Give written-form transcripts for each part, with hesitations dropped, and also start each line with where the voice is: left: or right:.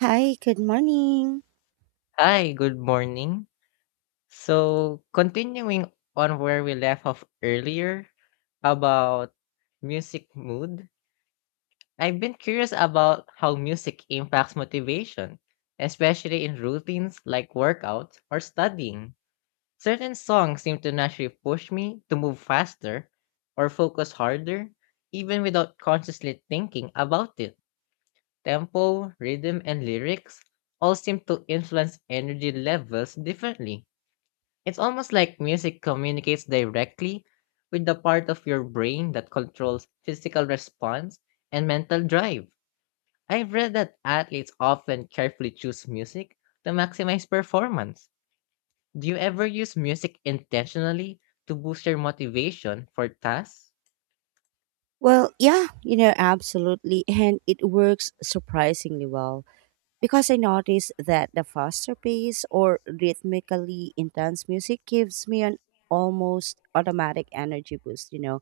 right: Hi, good morning.
left: Hi, good morning. So, continuing on where we left off earlier about music mood, I've been curious about how music impacts motivation, especially in routines like workouts or studying. Certain songs seem to naturally push me to move faster or focus harder, even without consciously thinking about it. Tempo, rhythm, and lyrics all seem to influence energy levels differently. It's almost like music communicates directly with the part of your brain that controls physical response and mental drive. I've read that athletes often carefully choose music to maximize performance. Do you ever use music intentionally to boost your motivation for tasks?
right: Well, yeah, absolutely. And it works surprisingly well because I noticed that the faster pace or rhythmically intense music gives me an almost automatic energy boost.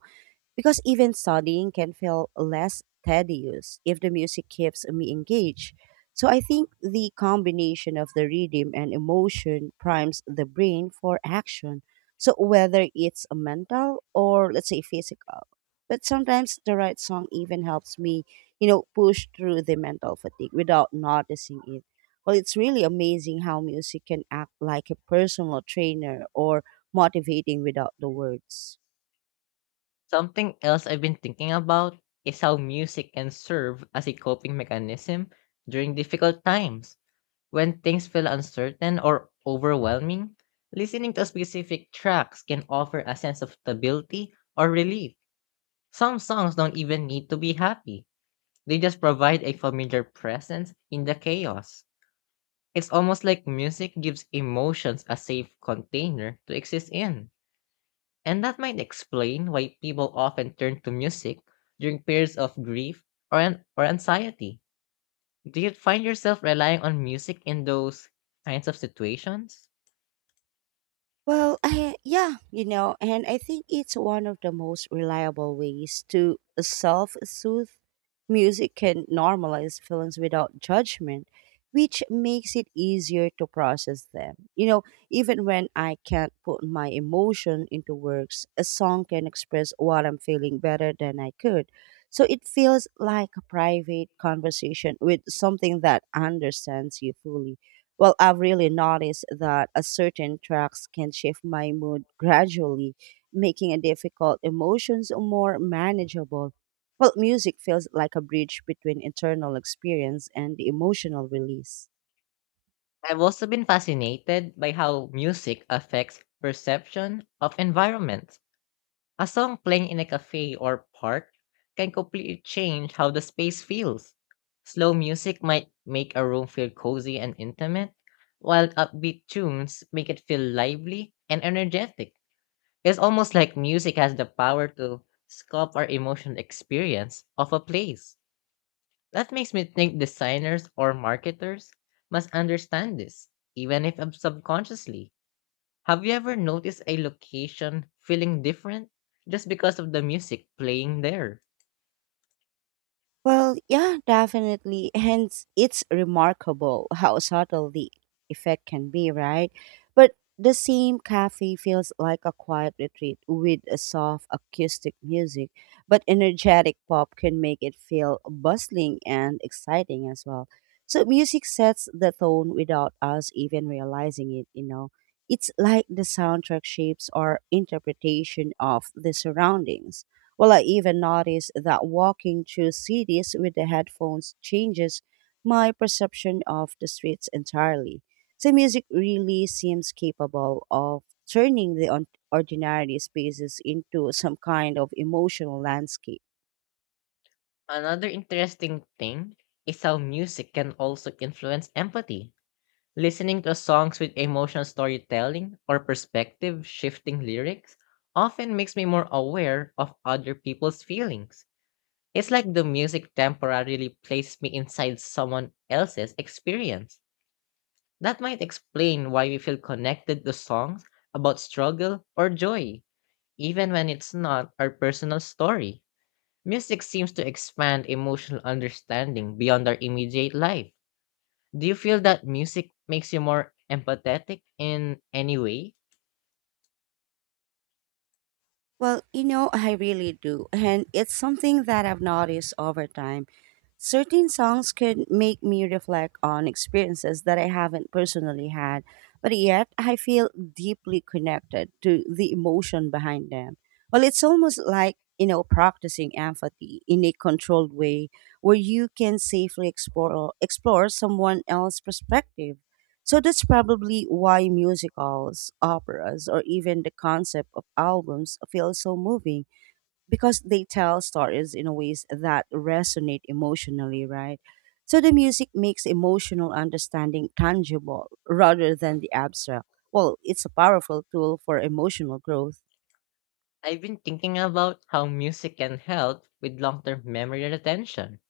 right: Because even studying can feel less tedious if the music keeps me engaged. So I think the combination of the rhythm and emotion primes the brain for action. So whether it's a mental or let's say physical. But sometimes the right song even helps me, push through the mental fatigue without noticing it. Well, it's really amazing how music can act like a personal trainer or motivating without the words.
left: Something else I've been thinking about is how music can serve as a coping mechanism during difficult times. When things feel uncertain or overwhelming, listening to specific tracks can offer a sense of stability or relief. Some songs don't even need to be happy, they just provide a familiar presence in the chaos. It's almost like music gives emotions a safe container to exist in. And that might explain why people often turn to music during periods of grief or, or anxiety. Do you find yourself relying on music in those kinds of situations?
right: Well, yeah, and I think it's one of the most reliable ways to self soothe. Music can normalize feelings without judgment, which makes it easier to process them. Even when I can't put my emotion into words, a song can express what I'm feeling better than I could. So it feels like a private conversation with something that understands you fully. Well, I've really noticed that a certain tracks can shift my mood gradually, making a difficult emotions more manageable. Well, music feels like a bridge between internal experience and the emotional release.
left: I've also been fascinated by how music affects perception of environment. A song playing in a cafe or park can completely change how the space feels. Slow music might make a room feel cozy and intimate, while upbeat tunes make it feel lively and energetic. It's almost like music has the power to sculpt our emotional experience of a place. That makes me think designers or marketers must understand this, even if subconsciously. Have you ever noticed a location feeling different just because of the music playing there?
right: Well, yeah, definitely. Hence, it's remarkable how subtle the effect can be, right? But the same cafe feels like a quiet retreat with a soft acoustic music, but energetic pop can make it feel bustling and exciting as well. So, music sets the tone without us even realizing it. It's like the soundtrack shapes our interpretation of the surroundings. Well, I even noticed that walking through cities with the headphones changes my perception of the streets entirely. So, music really seems capable of turning the ordinary spaces into some kind of emotional landscape.
left: Another interesting thing is how music can also influence empathy. Listening to songs with emotional storytelling or perspective shifting lyrics often makes me more aware of other people's feelings. It's like the music temporarily placed me inside someone else's experience. That might explain why we feel connected to songs about struggle or joy, even when it's not our personal story. Music seems to expand emotional understanding beyond our immediate life. Do you feel that music makes you more empathetic in any way?
right: Well, I really do. And it's something that I've noticed over time. Certain songs could make me reflect on experiences that I haven't personally had, but yet I feel deeply connected to the emotion behind them. Well, it's almost like, practicing empathy in a controlled way where you can safely explore someone else's perspective. So that's probably why musicals, operas, or even the concept of albums feel so moving because they tell stories in ways that resonate emotionally, right? So the music makes emotional understanding tangible rather than the abstract. Well, it's a powerful tool for emotional growth.
left: I've been thinking about how music can help with long term memory retention,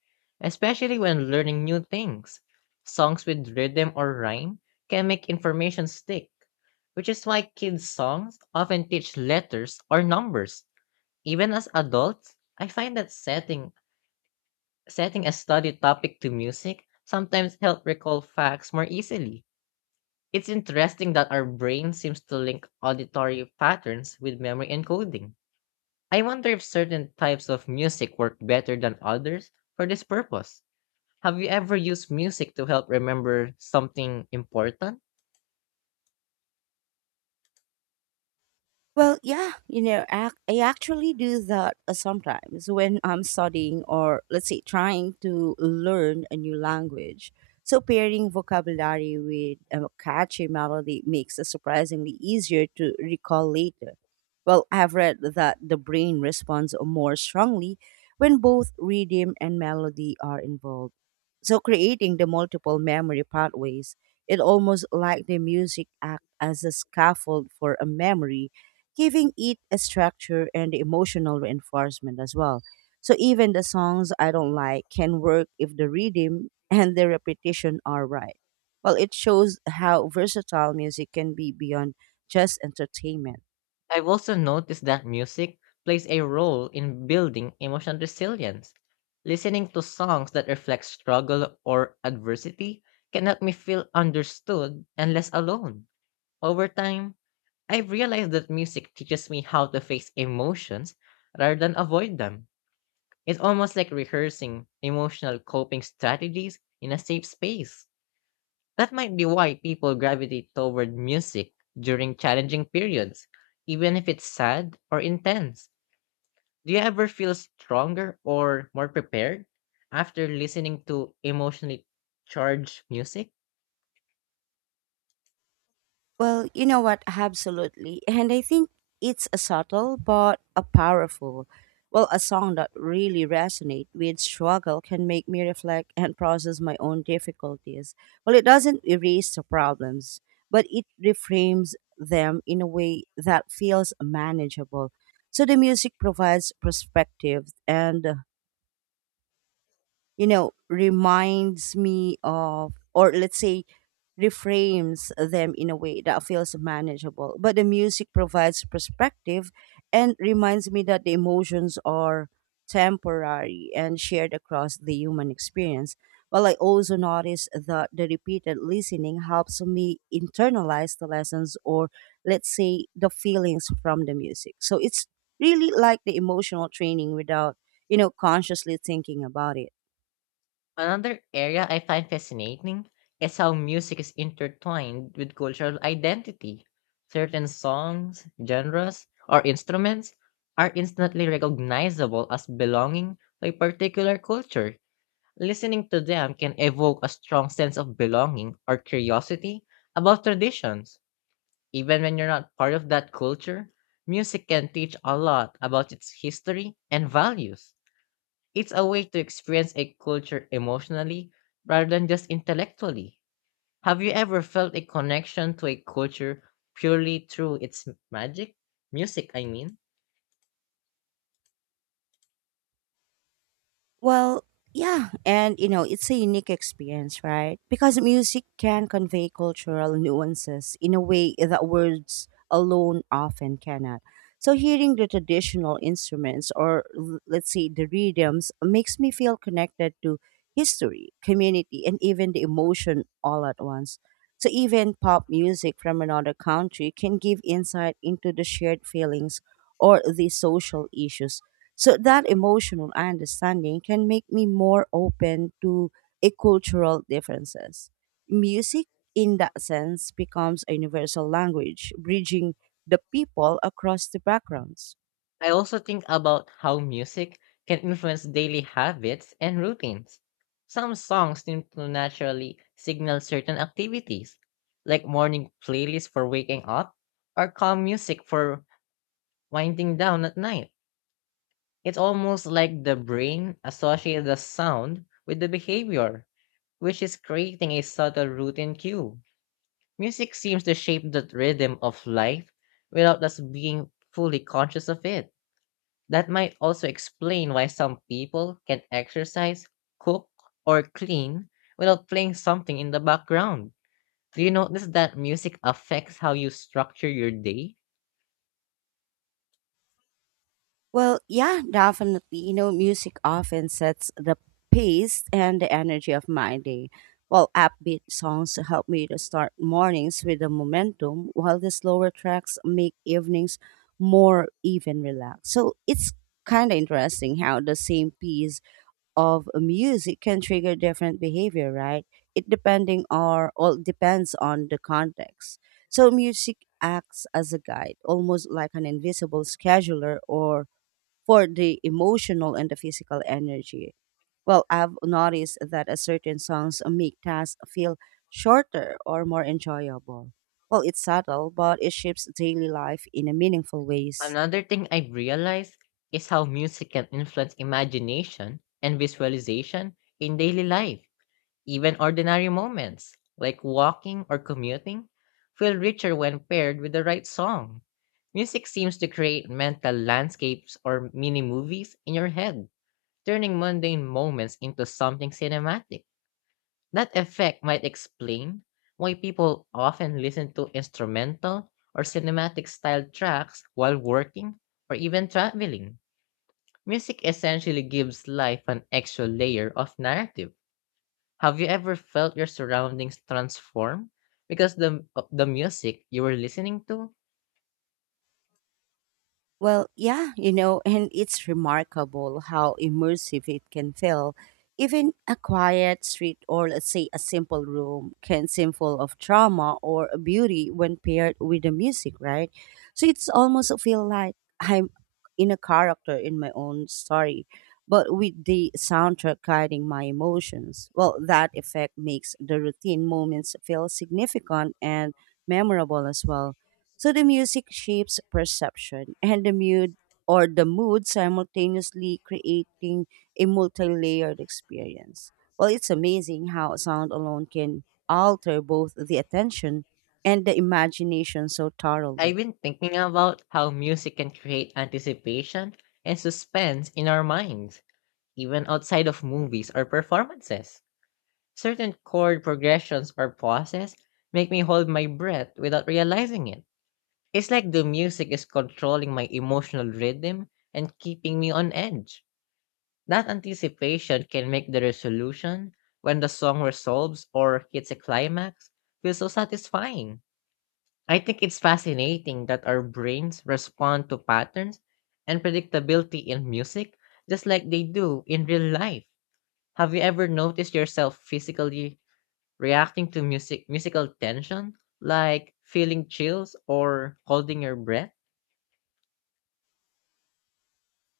left: especially when learning new things. Songs with rhythm or rhyme can make information stick, which is why kids' songs often teach letters or numbers. Even as adults, I find that setting a study topic to music sometimes helps recall facts more easily. It's interesting that our brain seems to link auditory patterns with memory encoding. I wonder if certain types of music work better than others for this purpose. Have you ever used music to help remember something important?
right: Well, yeah, I actually do that sometimes when I'm studying or let's say trying to learn a new language. So pairing vocabulary with a catchy melody makes it surprisingly easier to recall later. Well, I've read that the brain responds more strongly when both rhythm and melody are involved. So creating the multiple memory pathways, it almost like the music act as a scaffold for a memory giving it a structure and emotional reinforcement as well. So even the songs I don't like can work if the rhythm and the repetition are right. Well, it shows how versatile music can be beyond just entertainment.
left: I've also noticed that music plays a role in building emotional resilience. Listening to songs that reflect struggle or adversity can help me feel understood and less alone. Over time, I've realized that music teaches me how to face emotions rather than avoid them. It's almost like rehearsing emotional coping strategies in a safe space. That might be why people gravitate toward music during challenging periods, even if it's sad or intense. Do you ever feel stronger or more prepared after listening to emotionally charged music?
right: Well, you know what? Absolutely. And I think it's a subtle but a powerful. Well, a song that really resonate with struggle can make me reflect and process my own difficulties. Well, it doesn't erase the problems, but it reframes them in a way that feels manageable. So the music provides perspective and reminds me of, or let's say, reframes them in a way that feels manageable. But the music provides perspective and reminds me that the emotions are temporary and shared across the human experience. Well, I also notice that the repeated listening helps me internalize the lessons or, let's say, the feelings from the music. So it's really like the emotional training without, consciously thinking about it.
left: Another area I find fascinating is how music is intertwined with cultural identity. Certain songs, genres, or instruments are instantly recognizable as belonging to a particular culture. Listening to them can evoke a strong sense of belonging or curiosity about traditions. Even when you're not part of that culture, music can teach a lot about its history and values. It's a way to experience a culture emotionally rather than just intellectually. Have you ever felt a connection to a culture purely through its magic? Music, I mean.
right: Well, yeah, and it's a unique experience, right? Because music can convey cultural nuances in a way that words alone often cannot. So, hearing the traditional instruments or let's say the rhythms makes me feel connected to history, community, and even the emotion all at once. So, even pop music from another country can give insight into the shared feelings or the social issues so that emotional understanding can make me more open to a cultural differences. Music, in that sense, becomes a universal language, bridging the people across the backgrounds.
left: I also think about how music can influence daily habits and routines. Some songs seem to naturally signal certain activities, like morning playlists for waking up or calm music for winding down at night. It's almost like the brain associates the sound with the behavior, which is creating a subtle routine cue. Music seems to shape the rhythm of life without us being fully conscious of it. That might also explain why some people can exercise, cook, or clean without playing something in the background. Do you notice that music affects how you structure your day?
right: Well, yeah, definitely. Music often sets the pace and the energy of my day. While upbeat songs help me to start mornings with the momentum, while the slower tracks make evenings more even relaxed. So it's kind of interesting how the same piece of music can trigger different behavior, right? It depending or all depends on the context. So music acts as a guide, almost like an invisible scheduler or for the emotional and the physical energy. Well, I've noticed that a certain songs make tasks feel shorter or more enjoyable. Well, it's subtle, but it shapes daily life in a meaningful ways.
left: Another thing I've realized is how music can influence imagination and visualization in daily life. Even ordinary moments, like walking or commuting, feel richer when paired with the right song. Music seems to create mental landscapes or mini movies in your head, turning mundane moments into something cinematic. That effect might explain why people often listen to instrumental or cinematic style tracks while working or even traveling. Music essentially gives life an extra layer of narrative. Have you ever felt your surroundings transform because the of the music you were listening to?
right: Well, yeah, and it's remarkable how immersive it can feel. Even a quiet street or let's say a simple room can seem full of drama or beauty when paired with the music, right? So it's almost feel like I'm in a character in my own story, but with the soundtrack guiding my emotions. Well, that effect makes the routine moments feel significant and memorable as well. So the music shapes perception and the mood or the mood simultaneously creating a multi-layered experience. Well, it's amazing how sound alone can alter both the attention and the imagination so thoroughly.
left: I've been thinking about how music can create anticipation and suspense in our minds, even outside of movies or performances. Certain chord progressions or pauses make me hold my breath without realizing it. It's like the music is controlling my emotional rhythm and keeping me on edge. That anticipation can make the resolution, when the song resolves or hits a climax, feel so satisfying. I think it's fascinating that our brains respond to patterns and predictability in music just like they do in real life. Have you ever noticed yourself physically reacting to music musical tension, like feeling chills or holding your breath?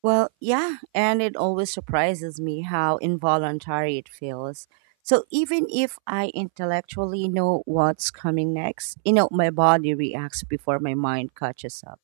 right: Well, yeah, and it always surprises me how involuntary it feels. So even if I intellectually know what's coming next, my body reacts before my mind catches up.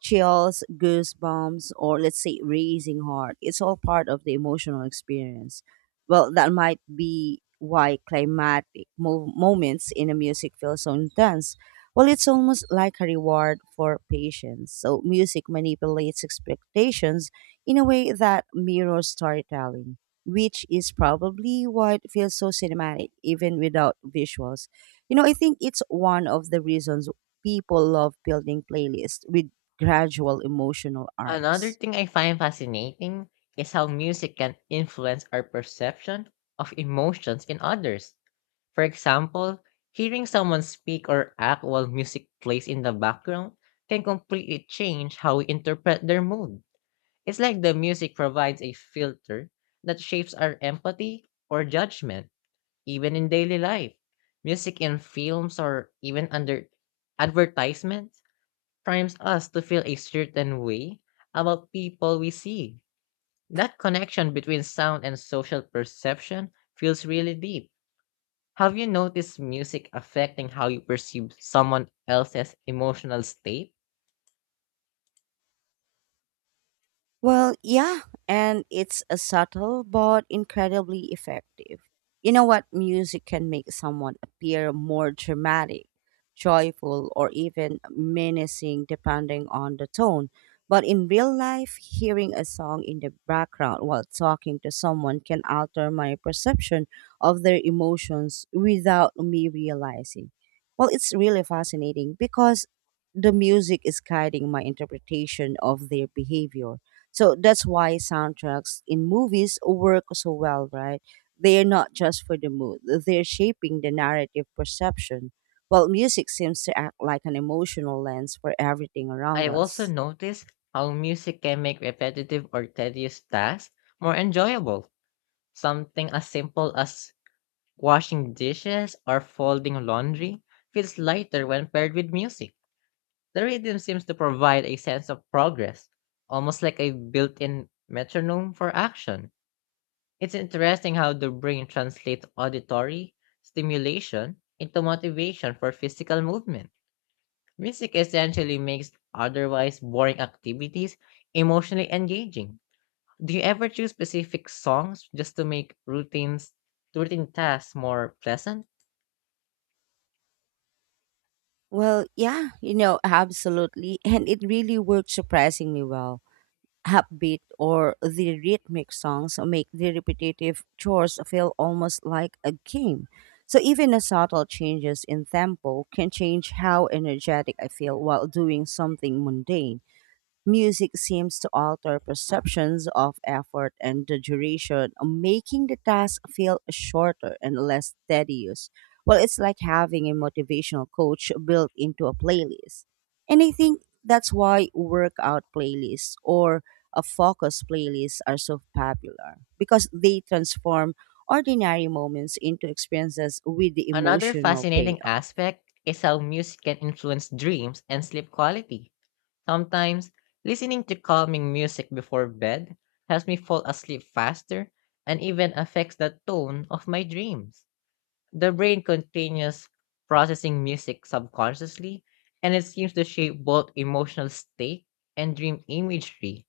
right: Chills, goosebumps, or let's say raising heart. It's all part of the emotional experience. Well, that might be why climatic moments in a music feel so intense. Well, it's almost like a reward for patience. So music manipulates expectations in a way that mirrors storytelling, which is probably why it feels so cinematic, even without visuals. I think it's one of the reasons people love building playlists with gradual emotional
left: Another
right: arcs.
left: thing I find fascinating is how music can influence our perception of emotions in others. For example, hearing someone speak or act while music plays in the background can completely change how we interpret their mood. It's like the music provides a filter that shapes our empathy or judgment, even in daily life. Music in films or even under advertisements primes us to feel a certain way about people we see. That connection between sound and social perception feels really deep. Have you noticed music affecting how you perceive someone else's emotional state?
right: Well, yeah, and it's a subtle but incredibly effective. You know what? Music can make someone appear more dramatic, joyful, or even menacing depending on the tone. But in real life, hearing a song in the background while talking to someone can alter my perception of their emotions without me realizing. Well, it's really fascinating because the music is guiding my interpretation of their behavior so that's why soundtracks in movies work so well, right? They are not just for the mood, they're shaping the narrative perception, while music seems to act like an emotional lens for everything around
left: I've also
right: us.
left: noticed how music can make repetitive or tedious tasks more enjoyable. Something as simple as washing dishes or folding laundry feels lighter when paired with music. The rhythm seems to provide a sense of progress, almost like a built in metronome for action. It's interesting how the brain translates auditory stimulation into motivation for physical movement. Music essentially makes otherwise boring activities emotionally engaging. Do you ever choose specific songs just to make routine tasks more pleasant?
right: Well, yeah, absolutely. And it really worked surprisingly well upbeat or the rhythmic songs make the repetitive chores feel almost like a game. So even the subtle changes in tempo can change how energetic I feel while doing something mundane. Music seems to alter perceptions of effort and the duration, making the task feel shorter and less tedious. Well, it's like having a motivational coach built into a playlist. And I think that's why workout playlists or a focus playlist are so popular because they transform ordinary moments into experiences with the
left: Another
right: emotional
left: fascinating
right: payoff.
left: aspect is how music can influence dreams and sleep quality. Sometimes, listening to calming music before bed helps me fall asleep faster and even affects the tone of my dreams. The brain continues processing music subconsciously, and it seems to shape both emotional state and dream imagery.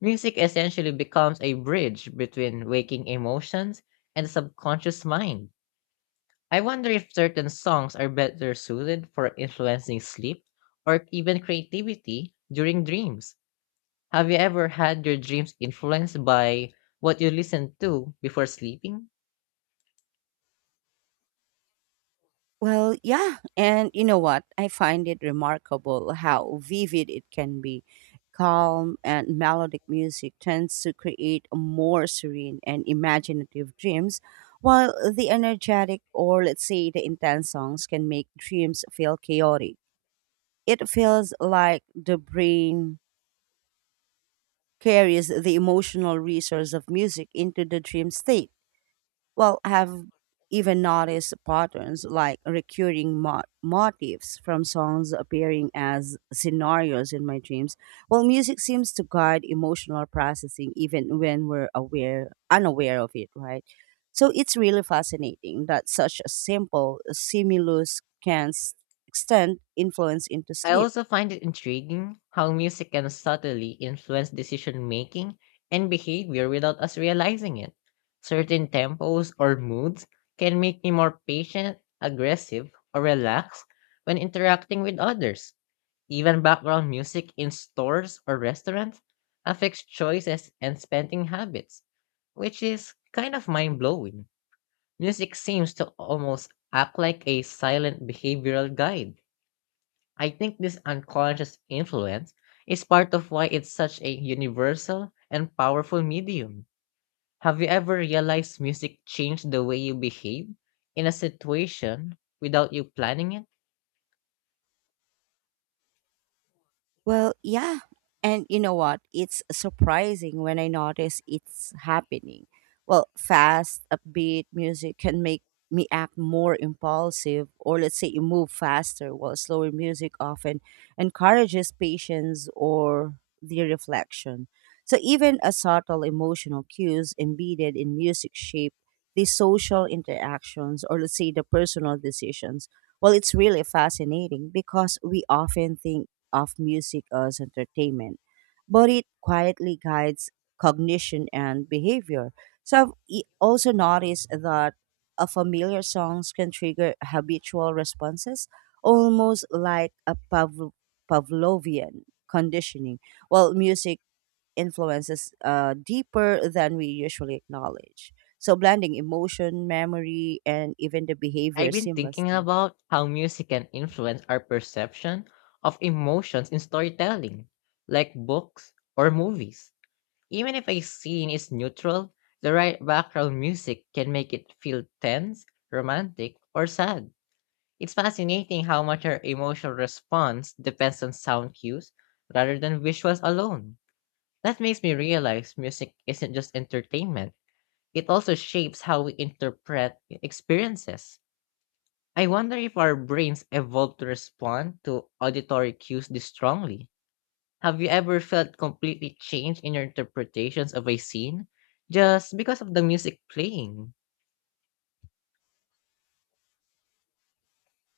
left: Music essentially becomes a bridge between waking emotions and the subconscious mind. I wonder if certain songs are better suited for influencing sleep or even creativity during dreams. Have you ever had your dreams influenced by what you listen to before sleeping?
right: Well, yeah. And you know what? I find it remarkable how vivid it can be. Calm and melodic music tends to create more serene and imaginative dreams, while the energetic or, let's say, the intense songs can make dreams feel chaotic. It feels like the brain carries the emotional resource of music into the dream state. Well, I have even noticed patterns like recurring motifs from songs appearing as scenarios in my dreams. Well, music seems to guide emotional processing even when we're aware, unaware of it, right? So it's really fascinating that such a simple stimulus can extend influence into
left: I
right: sleep.
left: also find it intriguing how music can subtly influence decision making and behavior without us realizing it. Certain tempos or moods can make me more patient, aggressive, or relaxed when interacting with others. Even background music in stores or restaurants affects choices and spending habits, which is kind of mind blowing. Music seems to almost act like a silent behavioral guide. I think this unconscious influence is part of why it's such a universal and powerful medium. Have you ever realized music changed the way you behave in a situation without you planning it?
right: Well, yeah. And you know what? It's surprising when I notice it's happening. Well, fast, upbeat music can make me act more impulsive, or let's say you move faster, while slower music often encourages patience or the reflection. So, even a subtle emotional cues embedded in music shape the social interactions, or let's say the personal decisions. Well, it's really fascinating because we often think of music as entertainment, but it quietly guides cognition and behavior. So I've also noticed that a familiar songs can trigger habitual responses, almost like a Pavlovian conditioning. While music influences deeper than we usually acknowledge. So, blending emotion, memory, and even the behavior
left: I've been thinking
right: seamlessly.
left: about how music can influence our perception of emotions in storytelling, like books or movies. Even if a scene is neutral, the right background music can make it feel tense, romantic, or sad. It's fascinating how much our emotional response depends on sound cues rather than visuals alone. That makes me realize music isn't just entertainment, it also shapes how we interpret experiences. I wonder if our brains evolved to respond to auditory cues this strongly. Have you ever felt completely changed in your interpretations of a scene just because of the music playing?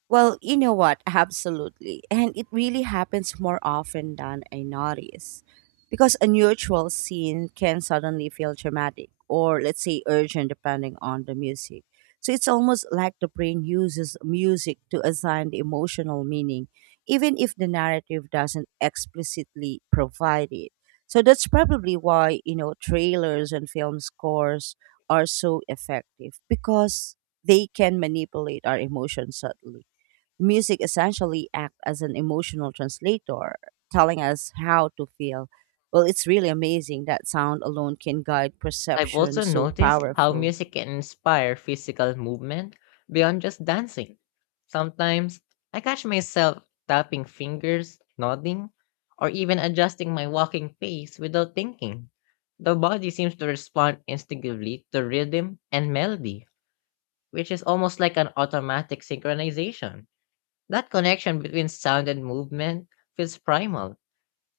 right: Well, you know what? Absolutely. And it really happens more often than I notice. Because a neutral scene can suddenly feel dramatic or, let's say, urgent depending on the music. So it's almost like the brain uses music to assign the emotional meaning, even if the narrative doesn't explicitly provide it. So that's probably why, trailers and film scores are so effective because they can manipulate our emotions subtly. Music essentially act as an emotional translator, telling us how to feel. Well, it's really amazing that sound alone can guide
left: I've
right: perception
left: also
right: so
left: noticed how
right: powerful.
left: music can inspire physical movement beyond just dancing. Sometimes I catch myself tapping fingers, nodding, or even adjusting my walking pace without thinking. The body seems to respond instinctively to rhythm and melody, which is almost like an automatic synchronization. That connection between sound and movement feels primal,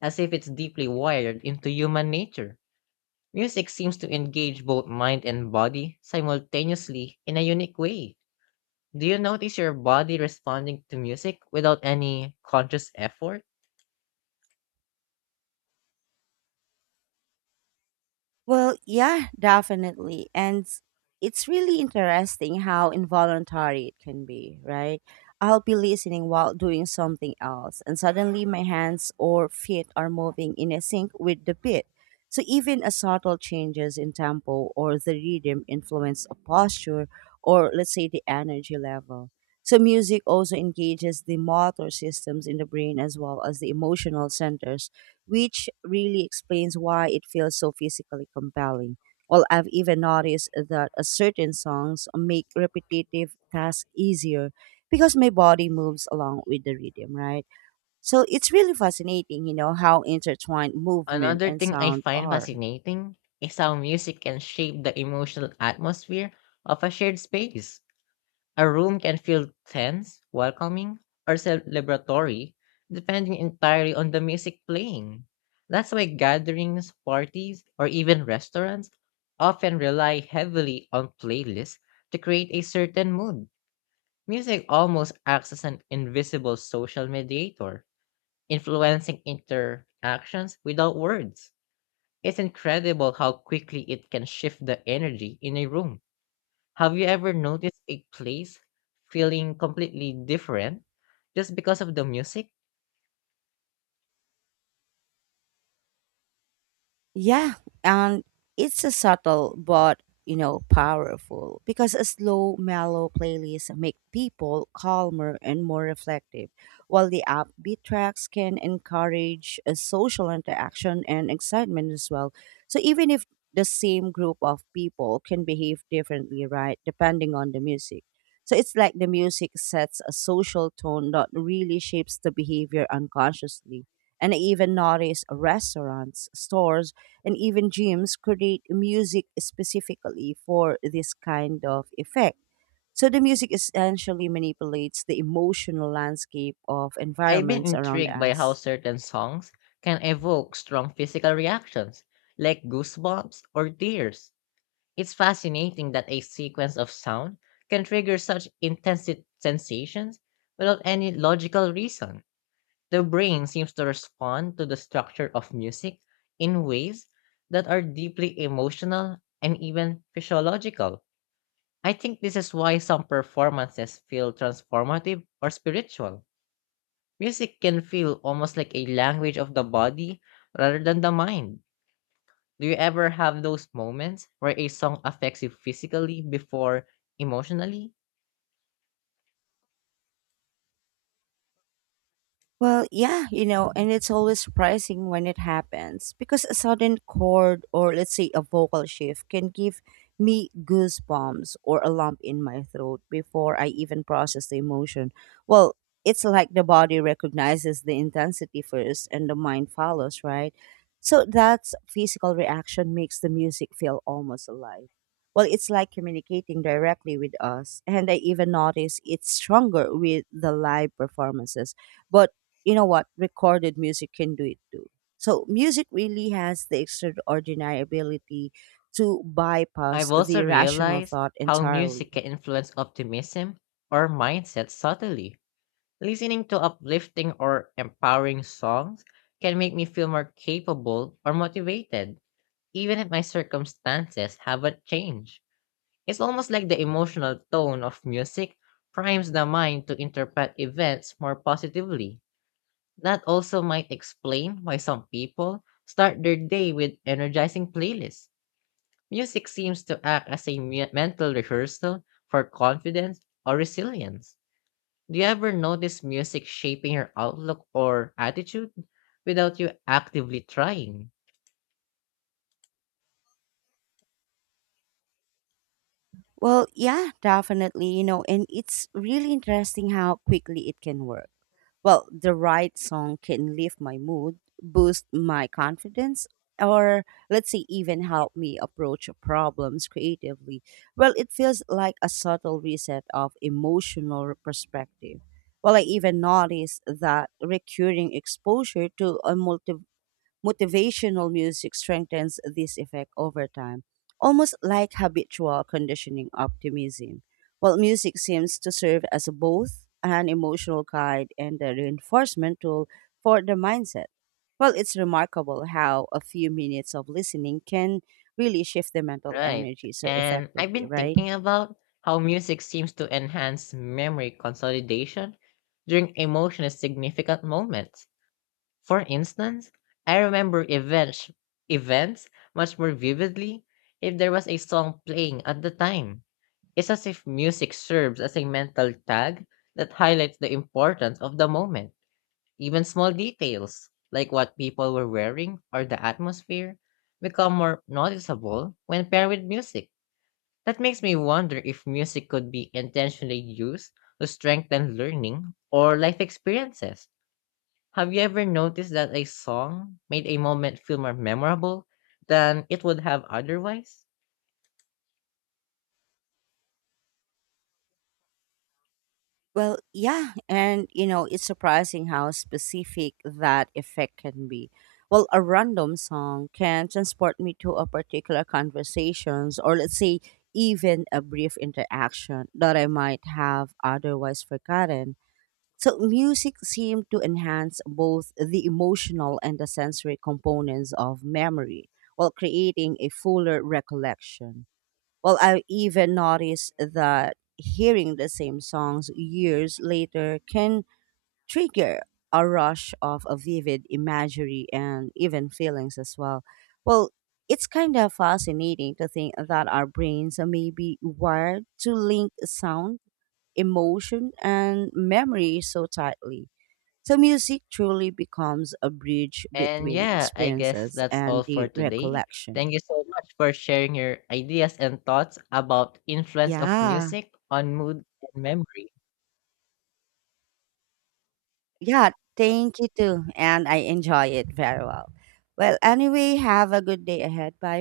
left: as if it's deeply wired into human nature. Music seems to engage both mind and body simultaneously in a unique way. Do you notice your body responding to music without any conscious effort?
right: Well, yeah, definitely. It's really interesting how involuntary it can be, right? I'll be listening while doing something else, and suddenly my hands or feet are moving in a sync with the beat. So even a subtle changes in tempo or the rhythm influence a posture, or let's say the energy level. So music also engages the motor systems in the brain as well as the emotional centers, which really explains why it feels so physically compelling. Well, I've even noticed that a certain songs make repetitive tasks easier because my body moves along with the rhythm, right? So it's really fascinating, how intertwined movement
left: Another
right: and
left: thing I
right: sound
left: find
right: are.
left: fascinating is how music can shape the emotional atmosphere of a shared space. A room can feel tense, welcoming, or celebratory, depending entirely on the music playing. That's why gatherings, parties, or even restaurants often rely heavily on playlists to create a certain mood. Music almost acts as an invisible social mediator, influencing interactions without words. It's incredible how quickly it can shift the energy in a room. Have you ever noticed a place feeling completely different just because of the music?
right: Yeah, and it's a subtle but powerful, because a slow, mellow playlist make people calmer and more reflective, while the upbeat tracks can encourage a social interaction and excitement as well. So even if the same group of people can behave differently, right, depending on the music. So it's like the music sets a social tone that really shapes the behavior unconsciously, and I even noticed restaurants, stores, and even gyms create music specifically for this kind of effect. So the music essentially manipulates the emotional landscape of
left: I've been
right: environments around
left: intrigued by how
right: us.
left: certain songs can evoke strong physical reactions, like goosebumps or tears. It's fascinating that a sequence of sound can trigger such intense sensations without any logical reason. The brain seems to respond to the structure of music in ways that are deeply emotional and even physiological. I think this is why some performances feel transformative or spiritual. Music can feel almost like a language of the body rather than the mind. Do you ever have those moments where a song affects you physically before emotionally?
right: Well, yeah, you know, and it's always surprising when it happens, because a sudden chord, or let's say a vocal shift, can give me goosebumps or a lump in my throat before I even process the emotion. Well, it's like the body recognizes the intensity first and the mind follows, right? So that physical reaction makes the music feel almost alive. Well, it's like communicating directly with us, and I even notice it's stronger with the live performances. But you know what, recorded music can do it too, so music really has the extraordinary ability to
left: I've
right: bypass
left: also
right: the rational
left: realized
right: thought
left: how music
right: entirely.
left: can influence optimism or mindset subtly. Listening to uplifting or empowering songs can make me feel more capable or motivated, even if my circumstances haven't changed. It's almost like the emotional tone of music primes the mind to interpret events more positively. That also might explain why some people start their day with energizing playlists. Music seems to act as a mental rehearsal for confidence or resilience. Do you ever notice music shaping your outlook or attitude without you actively trying?
right: Well, yeah, definitely. You know, and it's really interesting how quickly it can work. Well, the right song can lift my mood, boost my confidence, or let's say even help me approach problems creatively. Well, it feels like a subtle reset of emotional perspective. Well, I even noticed that recurring exposure to a multiverse motivational music strengthens this effect over time, almost like habitual conditioning optimism. While music seems to serve as both an emotional guide and a reinforcement tool for the mindset. Well, it's remarkable how a few minutes of listening can really shift the mental
left: Right.
right: energy so
left: And I've
right: effectively,
left: been
right: right?
left: thinking about how music seems to enhance memory consolidation during emotionally significant moments. For instance, I remember events much more vividly if there was a song playing at the time. It's as if music serves as a mental tag that highlights the importance of the moment. Even small details, like what people were wearing or the atmosphere, become more noticeable when paired with music. That makes me wonder if music could be intentionally used to strengthen learning or life experiences. Have you ever noticed that a song made a moment feel more memorable than it would have otherwise?
right: Well, yeah, and you know, it's surprising how specific that effect can be. Well, a random song can transport me to a particular conversations, or let's say even a brief interaction that I might have otherwise forgotten. So music seemed to enhance both the emotional and the sensory components of memory, while creating a fuller recollection. Well, I even noticed that hearing the same songs years later can trigger a rush of a vivid imagery and even feelings as well. Well, it's kind of fascinating to think that our brains are maybe wired to link sound, emotion, and memory so tightly. So, music truly becomes a bridge
left: And
right: between
left: yeah, I guess
right: experiences
left: that's all
right: and
left: for
right: the
left: today. Thank
right: recollection.
left: you so much for sharing your ideas and thoughts about influence of
right: Yeah.
left: music on mood and memory.
right: Yeah, thank you too. And I enjoy it very well. Well, anyway, have a good day ahead. Bye